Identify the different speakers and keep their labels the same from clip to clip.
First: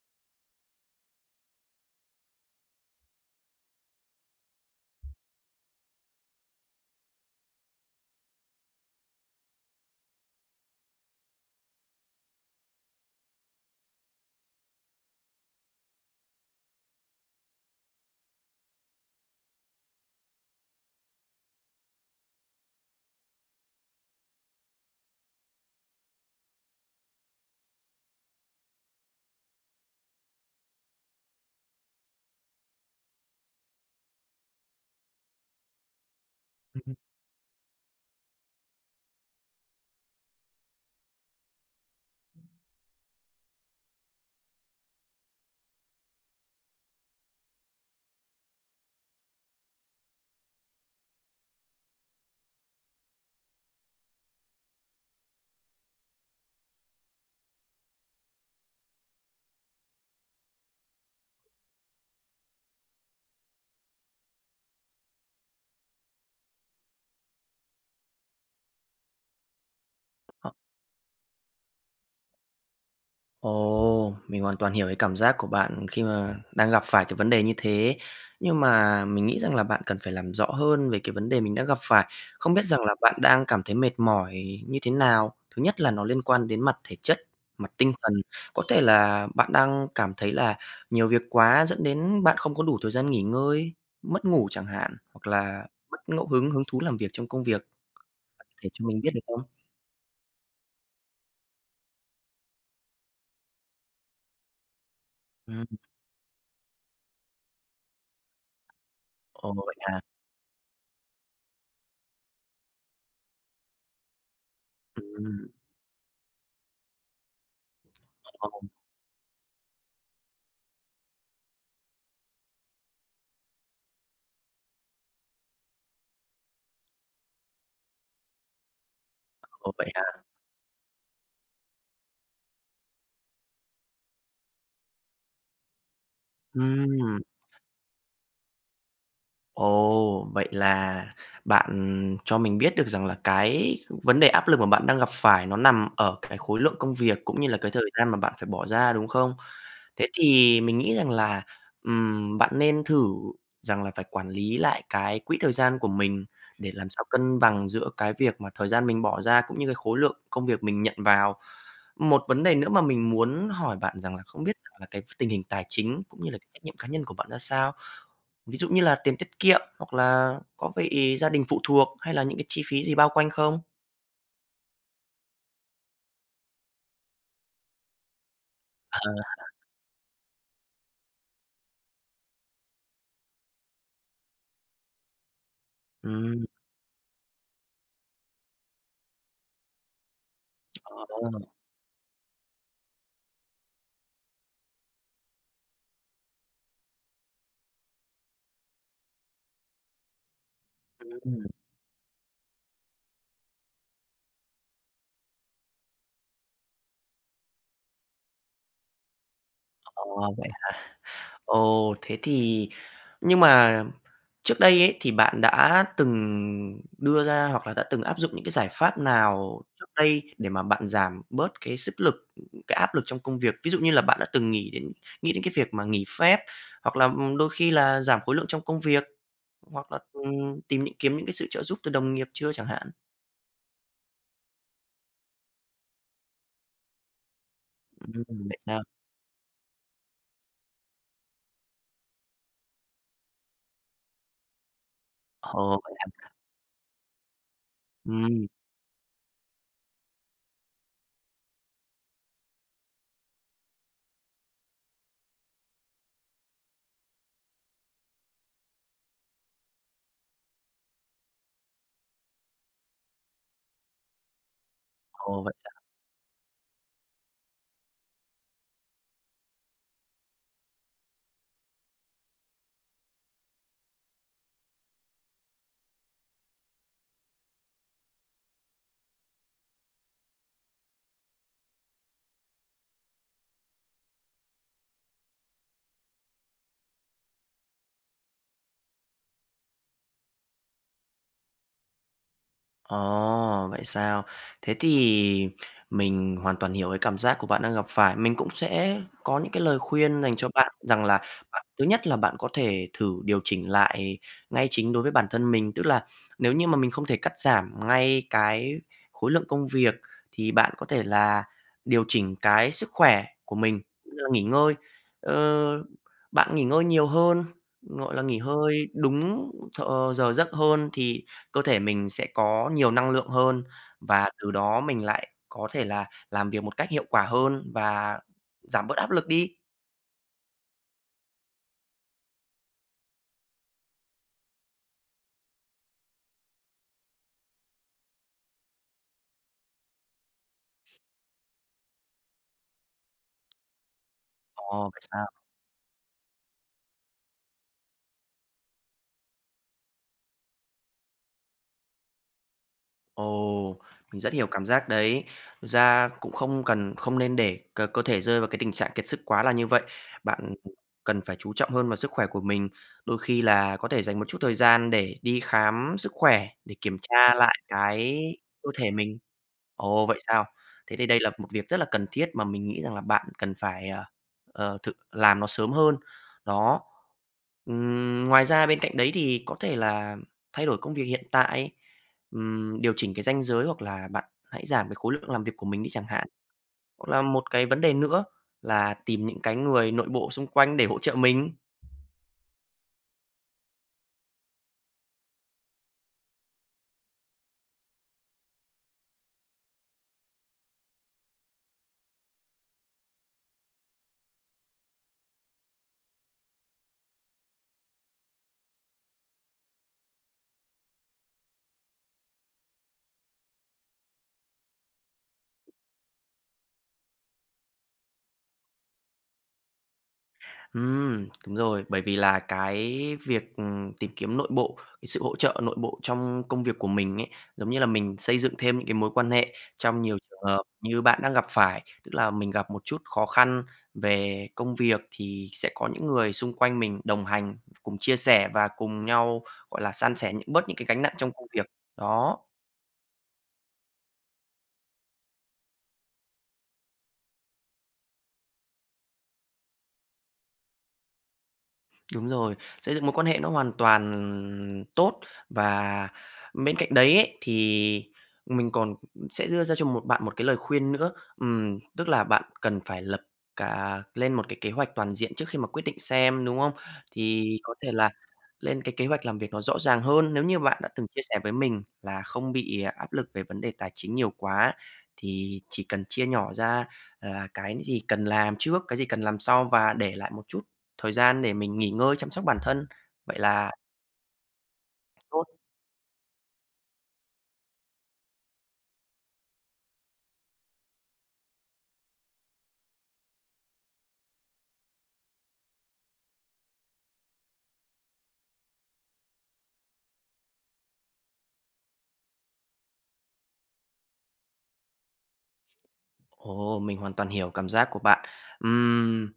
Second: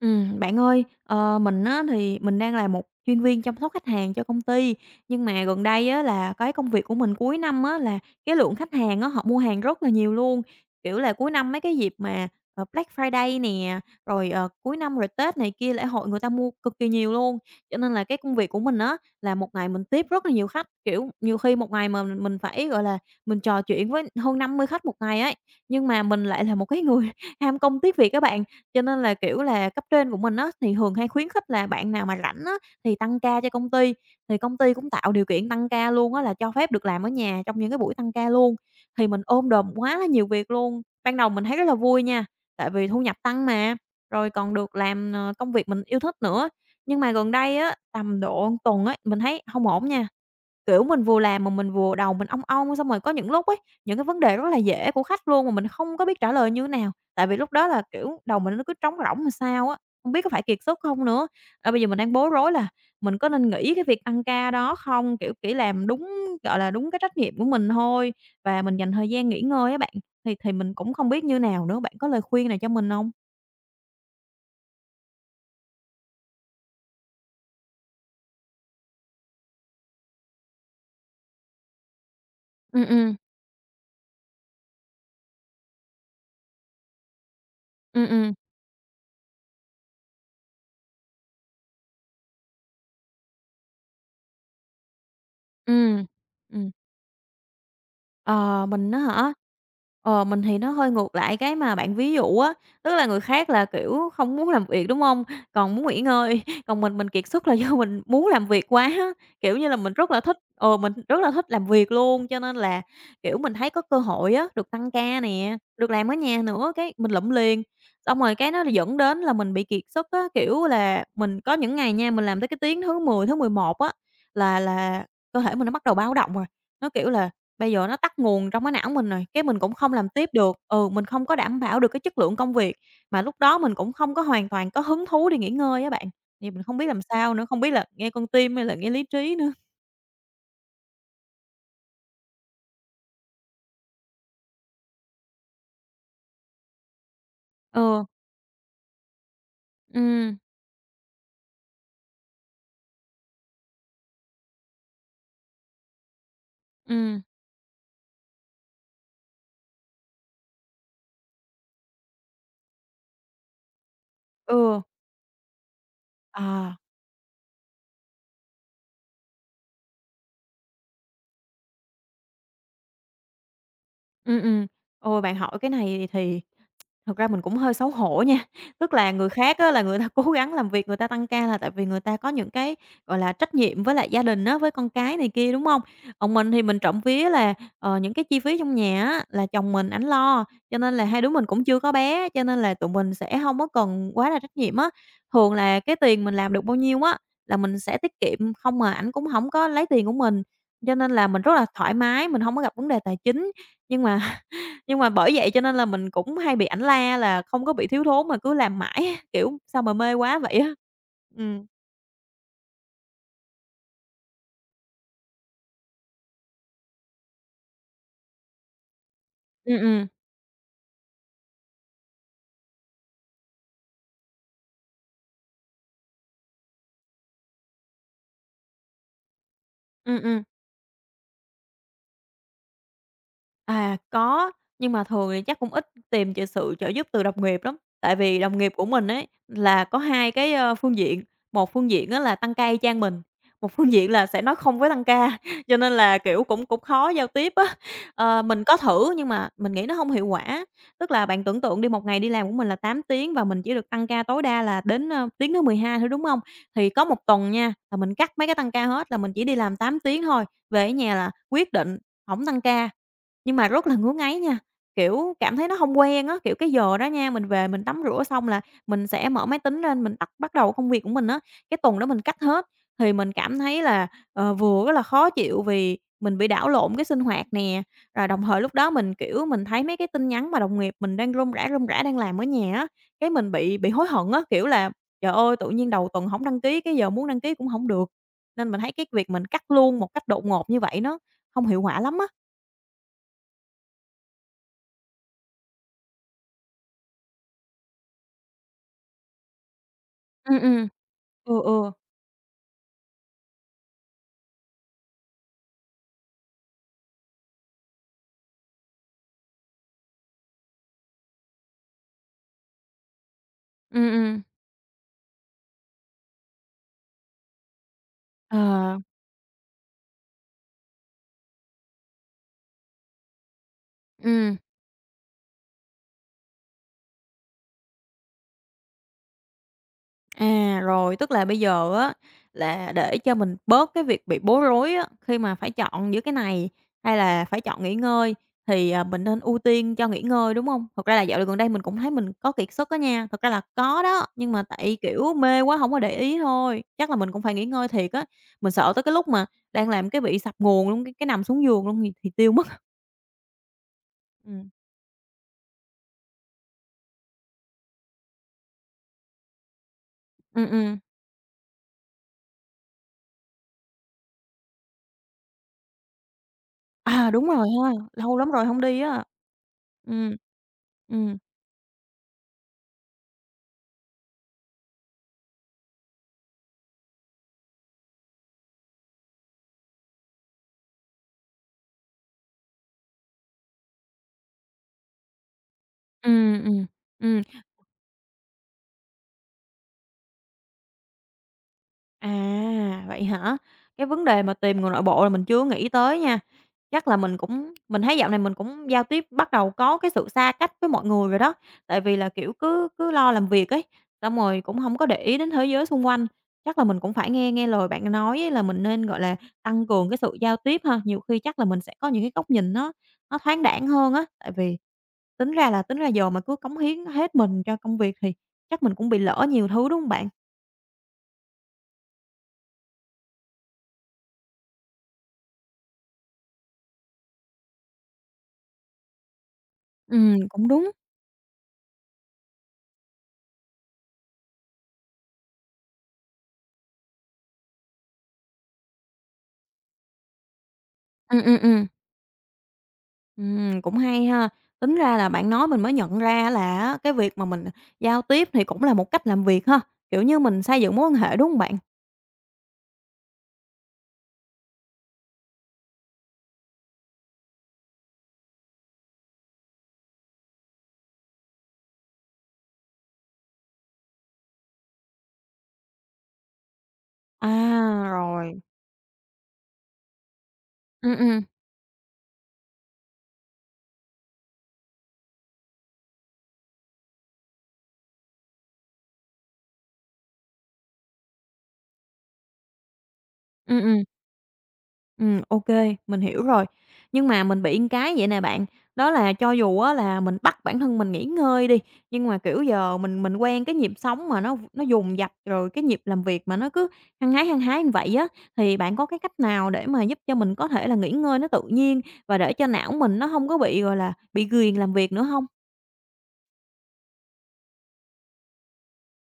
Speaker 1: Bạn ơi, mình á thì mình đang là một chuyên viên chăm sóc khách hàng cho công ty, nhưng mà gần đây á là cái công việc của mình cuối năm á là cái lượng khách hàng á, họ mua hàng rất là nhiều luôn. Kiểu là, cuối năm mấy cái dịp mà, Black Friday nè, rồi, cuối năm rồi Tết này kia, lễ hội người ta mua cực kỳ nhiều luôn. Cho nên là cái công việc của mình á là một ngày mình tiếp rất là nhiều khách, kiểu, nhiều khi một ngày mà mình phải, gọi là, mình trò chuyện với hơn 50 khách một ngày ấy, nhưng mà mình lại là một cái người ham công tiếc việc các bạn. Cho nên là, kiểu là, cấp trên của mình á, thì thường hay khuyến khích là bạn nào mà rảnh á, thì tăng ca cho công ty, thì công ty cũng tạo điều kiện tăng ca luôn á, là cho phép được
Speaker 2: Ừm.
Speaker 1: làm ở nhà trong những cái buổi tăng ca luôn. Thì mình ôm đồm quá là nhiều việc luôn, ban đầu mình thấy rất là vui nha, tại vì thu nhập tăng mà, rồi còn được làm, công việc mình yêu thích nữa. Nhưng mà gần đây á, tầm độ tuần ấy, mình thấy hông ổn nha. Kiểu, mình vừa làm mà mình vừa đầu mình ong ong, xong rồi có những lúc ấy, những cái vấn đề rất là dễ của khách luôn mà mình không có biết trả lời như thế nào, tại vì lúc đó là, kiểu, đầu mình nó cứ trống rỗng làm sao á, không biết có phải kiệt sức không nữa. À, bây giờ mình đang bối rối là mình có nên nghỉ cái việc tăng ca đó không? Kiểu, chỉ làm đúng, gọi là, đúng cái trách nhiệm của mình thôi và mình dành thời gian nghỉ ngơi á bạn, thì
Speaker 2: Ờ,
Speaker 1: thì mình cũng không biết như nào nữa. Bạn có lời khuyên nào cho mình không?
Speaker 2: ồ, mình hoàn toàn hiểu cái cảm giác của bạn khi mà đang gặp phải cái vấn đề như thế. Nhưng mà mình nghĩ rằng là bạn cần phải làm rõ hơn về cái vấn đề mình đã gặp phải. Không biết rằng
Speaker 1: Ừ,
Speaker 2: là
Speaker 1: ừ,
Speaker 2: bạn đang cảm thấy mệt mỏi như thế nào? Thứ nhất là nó liên quan đến mặt thể chất, mặt tinh
Speaker 1: ừ,
Speaker 2: thần.
Speaker 1: ừ.
Speaker 2: Có thể là bạn đang cảm thấy là nhiều việc quá dẫn đến bạn không có đủ thời gian nghỉ ngơi, mất ngủ chẳng hạn, hoặc là mất
Speaker 1: Ừm.
Speaker 2: ngẫu hứng, hứng
Speaker 1: Ừm.
Speaker 2: thú làm việc trong công việc.
Speaker 1: Ờ,
Speaker 2: Thể cho
Speaker 1: mình á
Speaker 2: mình biết được
Speaker 1: hả?
Speaker 2: không?
Speaker 1: Ờ, mình thì nó hơi ngược lại cái mà bạn ví dụ á, tức là người khác là, kiểu, không muốn làm việc, đúng hông?
Speaker 2: Ừm,
Speaker 1: Còn muốn nghỉ ngơi, còn mình kiệt sức là do mình muốn làm việc quá á,
Speaker 2: ồ,
Speaker 1: kiểu như là,
Speaker 2: vậy à?
Speaker 1: mình rất là thích làm việc luôn, cho nên là, kiểu, mình thấy có cơ hội á, được tăng ca
Speaker 2: Ừm,
Speaker 1: nè, được làm ở nhà nữa, cái mình lụm liền. Xong rồi cái
Speaker 2: ồ,
Speaker 1: nó dẫn đến là mình bị kiệt sức á, kiểu là, mình có những ngày nha, mình làm tới cái tiếng thứ 10, thứ 11 á là cơ thể mình nó bắt đầu báo động rồi, nó, kiểu là bây giờ nó tắt nguồn trong cái não mình rồi, cái mình
Speaker 2: ồ,
Speaker 1: cũng không
Speaker 2: vậy
Speaker 1: làm tiếp được. Ừ, mình không có đảm bảo được cái chất lượng công việc, mà lúc đó mình cũng không có hoàn toàn có hứng thú để nghỉ ngơi á bạn, thì mình không biết làm
Speaker 2: Ừm,
Speaker 1: sao nữa, không biết là nghe con tim hay là nghe lý trí nữa.
Speaker 2: ồ, vậy là bạn cho mình biết được rằng là cái vấn đề áp lực mà bạn đang gặp phải nó nằm ở cái khối lượng công việc, cũng như là cái thời
Speaker 1: Ừ,
Speaker 2: gian mà bạn phải bỏ ra, đúng không? Thế
Speaker 1: ừm,
Speaker 2: thì mình nghĩ rằng là, bạn nên thử rằng là phải quản lý lại cái quỹ thời gian của mình để làm sao
Speaker 1: ừm,
Speaker 2: cân bằng giữa cái việc mà thời gian mình bỏ ra, cũng như cái khối lượng công việc mình nhận vào. Một vấn đề nữa mà mình muốn hỏi bạn rằng là không biết
Speaker 1: ừ,
Speaker 2: là cái tình hình tài chính cũng như là cái trách
Speaker 1: à,
Speaker 2: nhiệm cá nhân của bạn ra sao? Ví dụ như là tiền tiết kiệm hoặc là có bị gia đình phụ thuộc hay là những cái chi phí gì bao quanh không?
Speaker 1: ừm. Ôi, bạn hỏi cái này thì thật ra mình cũng hơi xấu hổ nha, tức
Speaker 2: À,
Speaker 1: là người khác á là người ta cố gắng làm việc, người ta tăng ca là tại vì người ta có những cái, gọi là, trách nhiệm với lại gia đình á, với con cái này kia, đúng không? Còn
Speaker 2: ừm,
Speaker 1: mình thì mình trộm vía là, những cái chi phí trong nhà á là chồng mình ảnh lo, cho nên là hai
Speaker 2: ờ,
Speaker 1: đứa mình cũng chưa có bé, cho nên là tụi mình sẽ không có cần quá là trách nhiệm á. Thường là cái tiền mình làm được bao nhiêu á là mình sẽ tiết kiệm, không mà ảnh cũng không có lấy tiền của mình, cho nên là mình
Speaker 2: ừm,
Speaker 1: rất là thoải mái, mình không có gặp vấn đề tài chính. Nhưng mà nhưng mà bởi vậy cho nên là mình cũng hay bị ảnh la là không có bị thiếu thốn mà cứ làm mãi á, kiểu, sao mà
Speaker 2: ờ,
Speaker 1: mê quá
Speaker 2: vậy
Speaker 1: vậy á.
Speaker 2: hả?
Speaker 1: Ừm.
Speaker 2: Ồ, thế thì nhưng mà trước đây ấy thì bạn đã từng đưa ra hoặc là đã từng áp dụng những cái giải pháp nào
Speaker 1: Ừm,
Speaker 2: trước
Speaker 1: ừm.
Speaker 2: đây để mà bạn giảm bớt cái sức lực, cái áp lực trong công việc? Ví dụ như là bạn đã từng nghĩ đến cái việc mà nghỉ phép hoặc là, đôi khi là giảm khối lượng trong công việc, hoặc là,
Speaker 1: Ừm, ừm.
Speaker 2: tìm những kiếm những cái sự trợ giúp từ đồng nghiệp chưa chẳng hạn?
Speaker 1: À, có, nhưng mà thường thì chắc cũng ít tìm sự trợ giúp từ đồng nghiệp lắm. Tại vì đồng
Speaker 2: Vậy
Speaker 1: nghiệp
Speaker 2: sao?
Speaker 1: của mình ấy là có 2 cái, phương diện, một phương diện á là tăng ca y chang mình, một phương diện là sẽ nói không với tăng ca, cho
Speaker 2: Ồ,
Speaker 1: nên
Speaker 2: vậy
Speaker 1: là,
Speaker 2: hả?
Speaker 1: kiểu, cũng cũng khó giao tiếp á. Ờ,
Speaker 2: Ừm,
Speaker 1: mình có thử nhưng mà mình nghĩ nó không hiệu quả. Tức là bạn tưởng tượng đi, một ngày đi làm của mình là 8 tiếng và mình chỉ được tăng ca tối đa là đến, tiếng thứ 12 thôi, đúng không? Thì có một tuần nha, là mình cắt mấy cái tăng ca hết, là mình chỉ đi làm 8 tiếng thôi, về ở nhà là quyết định không tăng ca. Nhưng mà rất là ngứa ngáy nha, kiểu,
Speaker 2: ồ, vậy
Speaker 1: cảm thấy nó hông quen á, kiểu, cái giờ đó nha, mình về mình tắm rửa xong là mình sẽ mở máy tính lên, mình tắt bắt đầu công việc của mình á. Cái tuần đó mình cắt hết, thì mình cảm thấy là, vừa rất là khó chịu vì mình bị đảo lộn cái sinh hoạt nè, rồi đồng thời lúc đó mình, kiểu, mình thấy mấy cái tin nhắn mà đồng nghiệp mình đang rôm rả đang làm ở nhà á, cái mình bị hối hận á, kiểu là "Trời ơi, tự nhiên đầu tuần hổng đăng ký, cái giờ muốn đăng ký cũng hổng được." Nên mình thấy cái việc mình cắt luôn một cách đột ngột như vậy nó hông hiệu quả lắm á.
Speaker 2: Ồ, vậy sao? Thế thì mình hoàn toàn hiểu cái cảm giác của bạn đang gặp phải. Mình cũng sẽ có những cái lời khuyên dành cho
Speaker 1: Ừm,
Speaker 2: bạn
Speaker 1: ừm.
Speaker 2: rằng là
Speaker 1: Ừ,
Speaker 2: bạn thứ
Speaker 1: ừ.
Speaker 2: nhất là bạn có thể thử điều chỉnh lại ngay chính đối với bản thân mình, tức là nếu như mà mình không thể cắt giảm ngay cái khối lượng công việc thì bạn có thể là điều chỉnh cái sức khỏe của mình,
Speaker 1: Ừ,
Speaker 2: tức là
Speaker 1: ừ.
Speaker 2: nghỉ ngơi. Ờ, bạn nghỉ ngơi nhiều hơn, gọi là, nghỉ hơi
Speaker 1: Ờ.
Speaker 2: đúng th ờ, giờ giấc hơn thì cơ thể mình sẽ có nhiều năng lượng hơn và từ
Speaker 1: Ừm,
Speaker 2: đó mình lại có thể là làm việc một cách hiệu quả hơn và giảm bớt áp lực đi.
Speaker 1: à, rồi, tức là bây giờ á là để cho mình bớt cái việc bị bối rối á, khi mà phải chọn giữa cái này hay là phải chọn nghỉ ngơi thì, à, mình nên ưu tiên cho nghỉ ngơi, đúng không? Thật ra là dạo gần đây mình cũng thấy mình có kiệt sức á nha, thật ra là có đó, nhưng mà
Speaker 2: Ồ,
Speaker 1: tại,
Speaker 2: vậy sao?
Speaker 1: kiểu, mê quá không có để ý thôi, chắc là mình cũng phải nghỉ ngơi thiệt á. Mình sợ tới cái lúc mà đang làm cái bị sập nguồn luôn, cái nằm xuống giường luôn thì tiêu mất.
Speaker 2: Ồ, mình rất hiểu
Speaker 1: Ừ,
Speaker 2: cảm giác đấy. Thực ra cũng không cần không nên để cơ cơ thể rơi vào cái tình trạng kiệt sức quá là như vậy. Bạn
Speaker 1: ừ, ừm.
Speaker 2: cần phải chú trọng hơn vào sức khỏe của mình. Đôi khi là có thể dành một chút thời gian để đi khám sức khỏe, để kiểm
Speaker 1: À,
Speaker 2: tra
Speaker 1: đúng
Speaker 2: lại
Speaker 1: rồi ha,
Speaker 2: cái
Speaker 1: lâu lắm rồi
Speaker 2: cơ
Speaker 1: hông
Speaker 2: thể
Speaker 1: đi
Speaker 2: mình.
Speaker 1: á.
Speaker 2: Ồ, vậy
Speaker 1: Ừm.
Speaker 2: sao? Thế thì đây là
Speaker 1: Ừm,
Speaker 2: một việc rất là cần thiết mà mình nghĩ rằng là bạn cần phải, thực làm nó sớm hơn. Đó. Ngoài ra bên cạnh đấy thì có thể là thay đổi công việc hiện tại, điều chỉnh cái ranh giới hoặc là bạn hãy giảm cái khối lượng làm việc của mình đi chẳng hạn.
Speaker 1: ừm, ừm,
Speaker 2: Hoặc là
Speaker 1: ừm.
Speaker 2: một cái vấn đề nữa là tìm những cái người nội bộ xung quanh để hỗ trợ mình.
Speaker 1: À, vậy hả? Cái vấn đề mà tìm người nội bộ là mình chưa nghĩ tới nha. Chắc là mình thấy dạo này mình cũng giao tiếp bắt đầu có cái sự xa cách với mọi người rồi đó, tại vì là, kiểu, cứ cứ lo làm việc ấy, xong rồi cũng hông có để ý đến thế giới xung quanh. Chắc là mình cũng phải nghe nghe lời bạn nói ấy là mình nên, gọi là, tăng cường cái sự giao tiếp ha, nhiều khi chắc là mình sẽ có những cái góc nhìn nó thoáng đãng hơn á, tại vì tính ra giờ mà cứ cống hiến hết mình cho công việc thì chắc mình cũng bị lỡ nhiều thứ, đúng hông bạn?
Speaker 2: Đúng rồi, bởi vì là cái việc, tìm kiếm nội bộ, cái sự hỗ trợ nội bộ trong công việc của mình ấy, giống như là mình xây dựng thêm những cái mối quan hệ trong nhiều trường hợp
Speaker 1: Cũng đúng.
Speaker 2: như bạn đang gặp phải. Tức là mình gặp một chút khó khăn về công việc thì sẽ có những người xung quanh mình đồng hành, cùng chia sẻ và cùng nhau, gọi là, san sẻ những bớt những cái gánh nặng trong
Speaker 1: Ừm,
Speaker 2: công
Speaker 1: ừm,
Speaker 2: việc,
Speaker 1: ừm.
Speaker 2: đó.
Speaker 1: Cũng hay ha. Tính ra là bạn nói mình mới nhận ra là á, cái việc mà mình giao tiếp thì cũng là một cách làm việc ha, kiểu như, mình xây dựng mối quan hệ, đúng hông bạn?
Speaker 2: Đúng rồi, xây dựng mối quan hệ nó hoàn toàn tốt và bên cạnh đấy ấy, thì mình còn sẽ đưa ra cho một bạn một cái lời khuyên nữa. Tức là bạn cần phải lập cả lên một cái kế hoạch toàn diện trước khi mà quyết định xem, đúng không? Thì có thể
Speaker 1: À,
Speaker 2: là
Speaker 1: rồi.
Speaker 2: lên cái kế hoạch làm việc nó rõ ràng hơn. Nếu như bạn đã từng
Speaker 1: Ừm,
Speaker 2: chia sẻ
Speaker 1: ừm.
Speaker 2: với mình là không bị áp lực về vấn đề tài chính nhiều quá, thì chỉ cần chia nhỏ ra là cái gì cần làm trước, cái gì cần làm sau và để lại một chút thời gian để mình nghỉ ngơi chăm sóc bản thân, vậy là
Speaker 1: Ừm, ừm.
Speaker 2: tốt.
Speaker 1: Ok, mình hiểu rồi. Nhưng mà mình bị một cái vậy nè bạn, đó là cho dù á là mình bắt bản thân mình nghỉ ngơi đi, nhưng mà, kiểu, giờ mình quen cái nhịp sống mà nó dùng dập, rồi cái nhịp làm việc mà nó cứ hăng hái như vậy á, thì bạn có cái cách nào để mà giúp cho mình có thể là nghỉ ngơi nó tự nhiên và để cho não mình nó không có bị, gọi là, bị ghiền làm việc nữa không?
Speaker 2: Ồ, mình hoàn toàn hiểu cảm giác của bạn. Ừm,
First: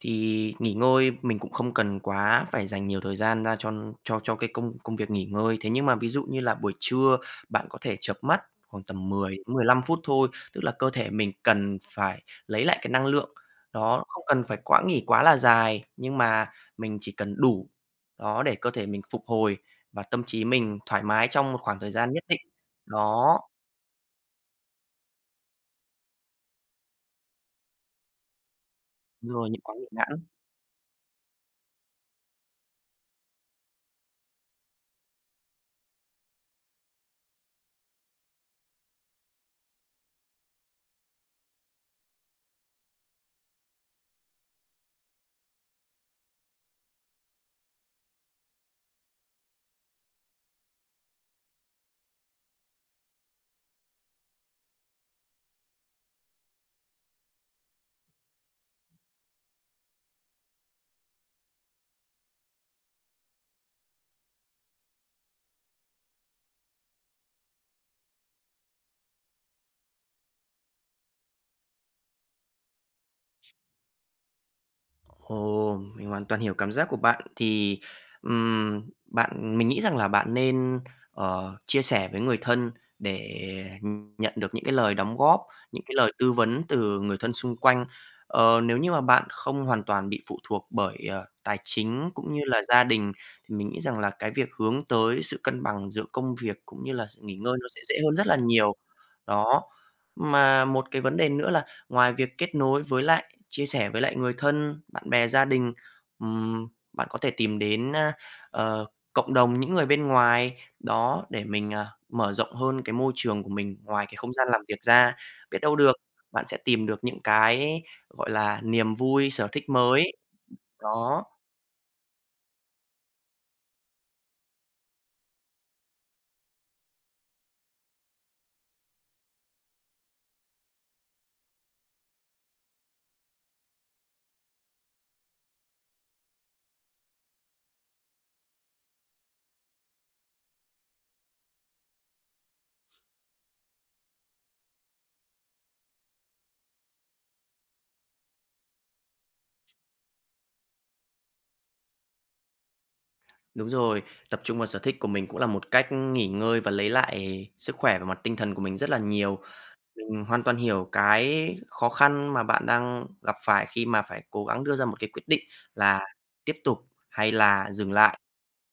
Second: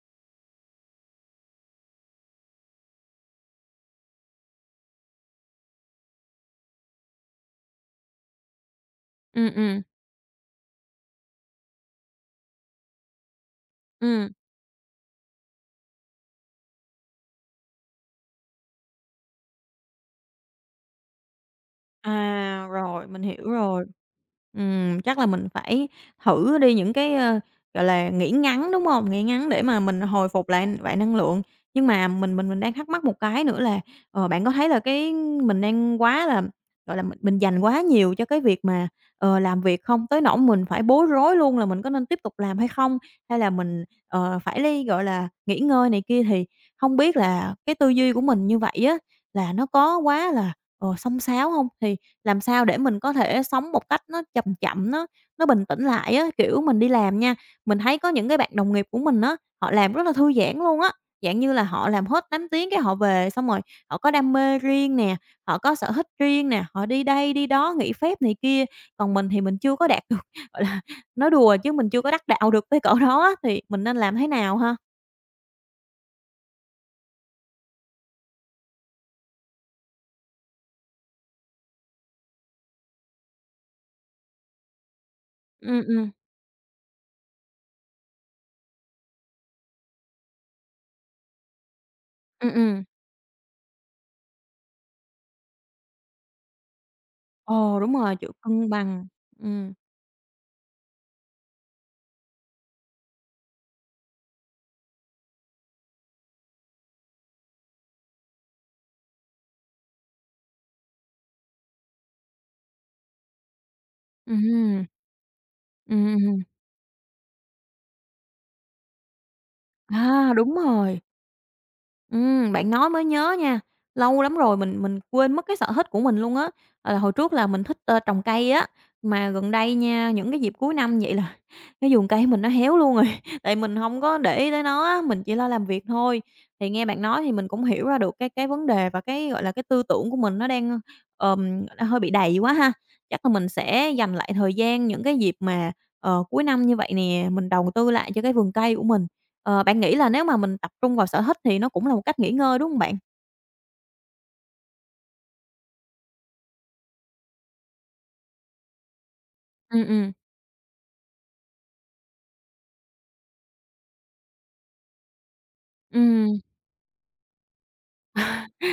Speaker 2: Thì nghỉ ngơi mình cũng không cần quá phải dành nhiều thời gian ra cho cái công công việc nghỉ ngơi. Thế nhưng mà ví dụ như là buổi trưa bạn có thể chợp mắt khoảng tầm 10 đến
Speaker 1: Ừm,
Speaker 2: mười
Speaker 1: ừm,
Speaker 2: lăm phút thôi, tức là cơ thể mình cần phải lấy lại cái năng lượng. Đó, không
Speaker 1: ừm.
Speaker 2: cần phải quá nghỉ quá là dài, nhưng mà mình chỉ cần đủ, đó, để cơ thể mình phục hồi và tâm trí mình thoải mái trong một khoảng thời gian nhất định.
Speaker 1: À, rồi, mình
Speaker 2: Đó,
Speaker 1: hiểu rồi. Chắc là mình phải thử đi những cái, gọi là, nghỉ ngắn, đúng không? Nghỉ
Speaker 2: đúng
Speaker 1: ngắn
Speaker 2: rồi,
Speaker 1: để
Speaker 2: những quá
Speaker 1: mà
Speaker 2: nghỉ
Speaker 1: mình
Speaker 2: ngã.
Speaker 1: hồi phục lại lại năng lượng. Nhưng mà mình đang thắc mắc một cái nữa là, bạn có thấy là cái mình đang quá là, gọi là, mình dành quá nhiều cho cái việc mà, làm việc không? Tới nỗi mình phải bối rối luôn là mình có nên tiếp tục làm hay không? Hay là mình, phải đi gọi là, nghỉ ngơi này kia? Thì không biết là cái tư duy của mình như vậy á, là nó có quá là xông xáo hông? Thì làm sao để mình có thể sống một cách nó chậm chậm, nó bình tĩnh lại á. Kiểu, mình đi làm nha, mình thấy có những cái bạn đồng nghiệp của mình á, họ làm rất là thư giãn luôn á, dạng như là họ làm hết 8 tiếng cái họ về, xong rồi họ có đam mê riêng nè, họ có sở thích riêng nè, họ đi đây đi đó, nghỉ phép này kia. Còn mình thì mình chưa có đạt được, gọi là, nói đùa chứ mình chưa có đắc đạo được tới cỡ đó á, thì mình nên làm thế nào ha?
Speaker 2: Ồ, mình hoàn toàn hiểu cảm giác của bạn. Thì, bạn mình nghĩ rằng là bạn nên, chia sẻ với người thân để nhận được những cái lời đóng góp,
Speaker 1: Ừm,
Speaker 2: những cái
Speaker 1: ừm,
Speaker 2: lời tư vấn từ người thân xung quanh. Ờ, nếu như mà bạn không hoàn toàn bị phụ thuộc bởi, tài chính cũng như
Speaker 1: ừm,
Speaker 2: là
Speaker 1: ừm.
Speaker 2: gia đình, thì mình nghĩ rằng là cái việc hướng tới sự cân bằng giữa công việc cũng như là sự nghỉ ngơi nó
Speaker 1: Ờ,
Speaker 2: sẽ
Speaker 1: đúng
Speaker 2: dễ
Speaker 1: rồi,
Speaker 2: hơn rất
Speaker 1: chịu
Speaker 2: là
Speaker 1: cân
Speaker 2: nhiều.
Speaker 1: bằng.
Speaker 2: Đó,
Speaker 1: Ừm,
Speaker 2: mà một cái vấn đề nữa là ngoài việc kết nối với lại chia sẻ với lại người thân, bạn bè, gia đình, bạn có thể tìm đến, ờ, cộng đồng những người bên ngoài đó để mình, mở rộng hơn cái môi trường của mình ngoài cái không gian làm việc
Speaker 1: hưm,
Speaker 2: ra. Biết đâu được,
Speaker 1: ừm.
Speaker 2: bạn sẽ tìm được những cái, gọi là, niềm vui, sở thích mới.
Speaker 1: À, đúng rồi.
Speaker 2: Đó,
Speaker 1: Bạn nói mới nhớ nha, lâu lắm rồi mình quên mất cái sở thích của mình luôn á. Là hồi trước là mình thích, trồng cây á, mà gần đây nha, những cái dịp cuối năm vậy là cái vườn cây mình nó héo luôn rồi, tại mình không có để ý tới nó á, mình chỉ lo làm việc thôi. Thì nghe bạn nói thì mình cũng hiểu ra được cái vấn đề và cái, gọi là, cái tư tưởng của mình nó đang, nó hơi bị đầy quá ha. Chắc là mình sẽ dành lại thời gian những cái dịp mà, cuối năm như vậy nè, mình đầu tư lại cho cái vườn cây của mình. Ờ, bạn nghĩ là nếu mà mình tập trung vào sở thích thì nó cũng là một cách nghỉ ngơi, đúng hông bạn?
Speaker 2: đúng rồi, tập trung vào sở thích của mình cũng là một cách nghỉ ngơi và lấy lại sức khỏe về mặt tinh thần của mình rất là nhiều.
Speaker 1: Ừm, ừm,
Speaker 2: Mình hoàn toàn hiểu cái khó khăn mà bạn đang gặp phải khi mà phải cố gắng đưa ra một cái quyết định là
Speaker 1: ừm,
Speaker 2: tiếp tục hay là dừng lại.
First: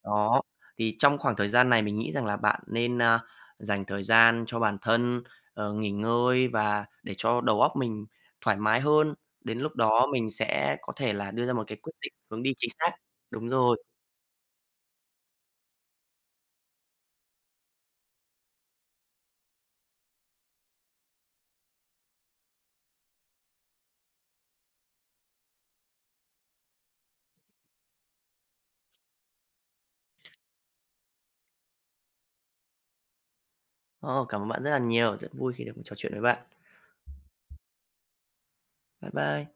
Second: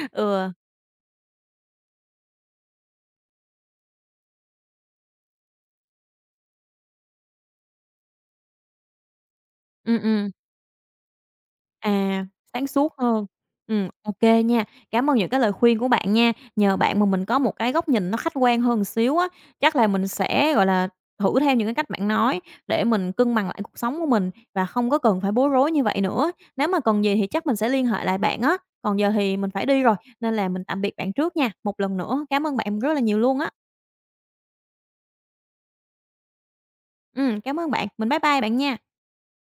Speaker 2: Đó,
Speaker 1: ừ,
Speaker 2: thì trong khoảng thời gian này mình nghĩ rằng là bạn nên, dành thời gian cho bản thân, nghỉ ngơi và để cho đầu óc mình thoải mái hơn. Đến lúc
Speaker 1: ừm,
Speaker 2: đó
Speaker 1: ừm,
Speaker 2: mình sẽ có thể là đưa ra một cái quyết định,
Speaker 1: à,
Speaker 2: hướng đi
Speaker 1: sáng
Speaker 2: chính xác.
Speaker 1: suốt hơn.
Speaker 2: Đúng rồi.
Speaker 1: Ô kê nha, cảm ơn những cái lời khuyên của bạn nha. Nhờ bạn mà mình có một cái góc nhìn nó khách quan hơn một xíu á, chắc là mình sẽ, gọi là, thử theo những cái cách bạn nói để mình cân bằng lại cuộc sống của mình và không có cần phải bối rối như vậy nữa. Nếu mà cần gì thì chắc mình sẽ liên hệ lại bạn á, còn giờ thì mình phải đi rồi, nên là mình tạm biệt bạn trước nha. Một lần nữa cám ơn bạn rất là nhiều luôn á.
Speaker 2: Ờ, cảm ơn bạn rất là nhiều, rất vui khi được trò chuyện với bạn.
Speaker 1: Cảm ơn bạn. Mình bye bye bạn nha.
Speaker 2: Bye bye.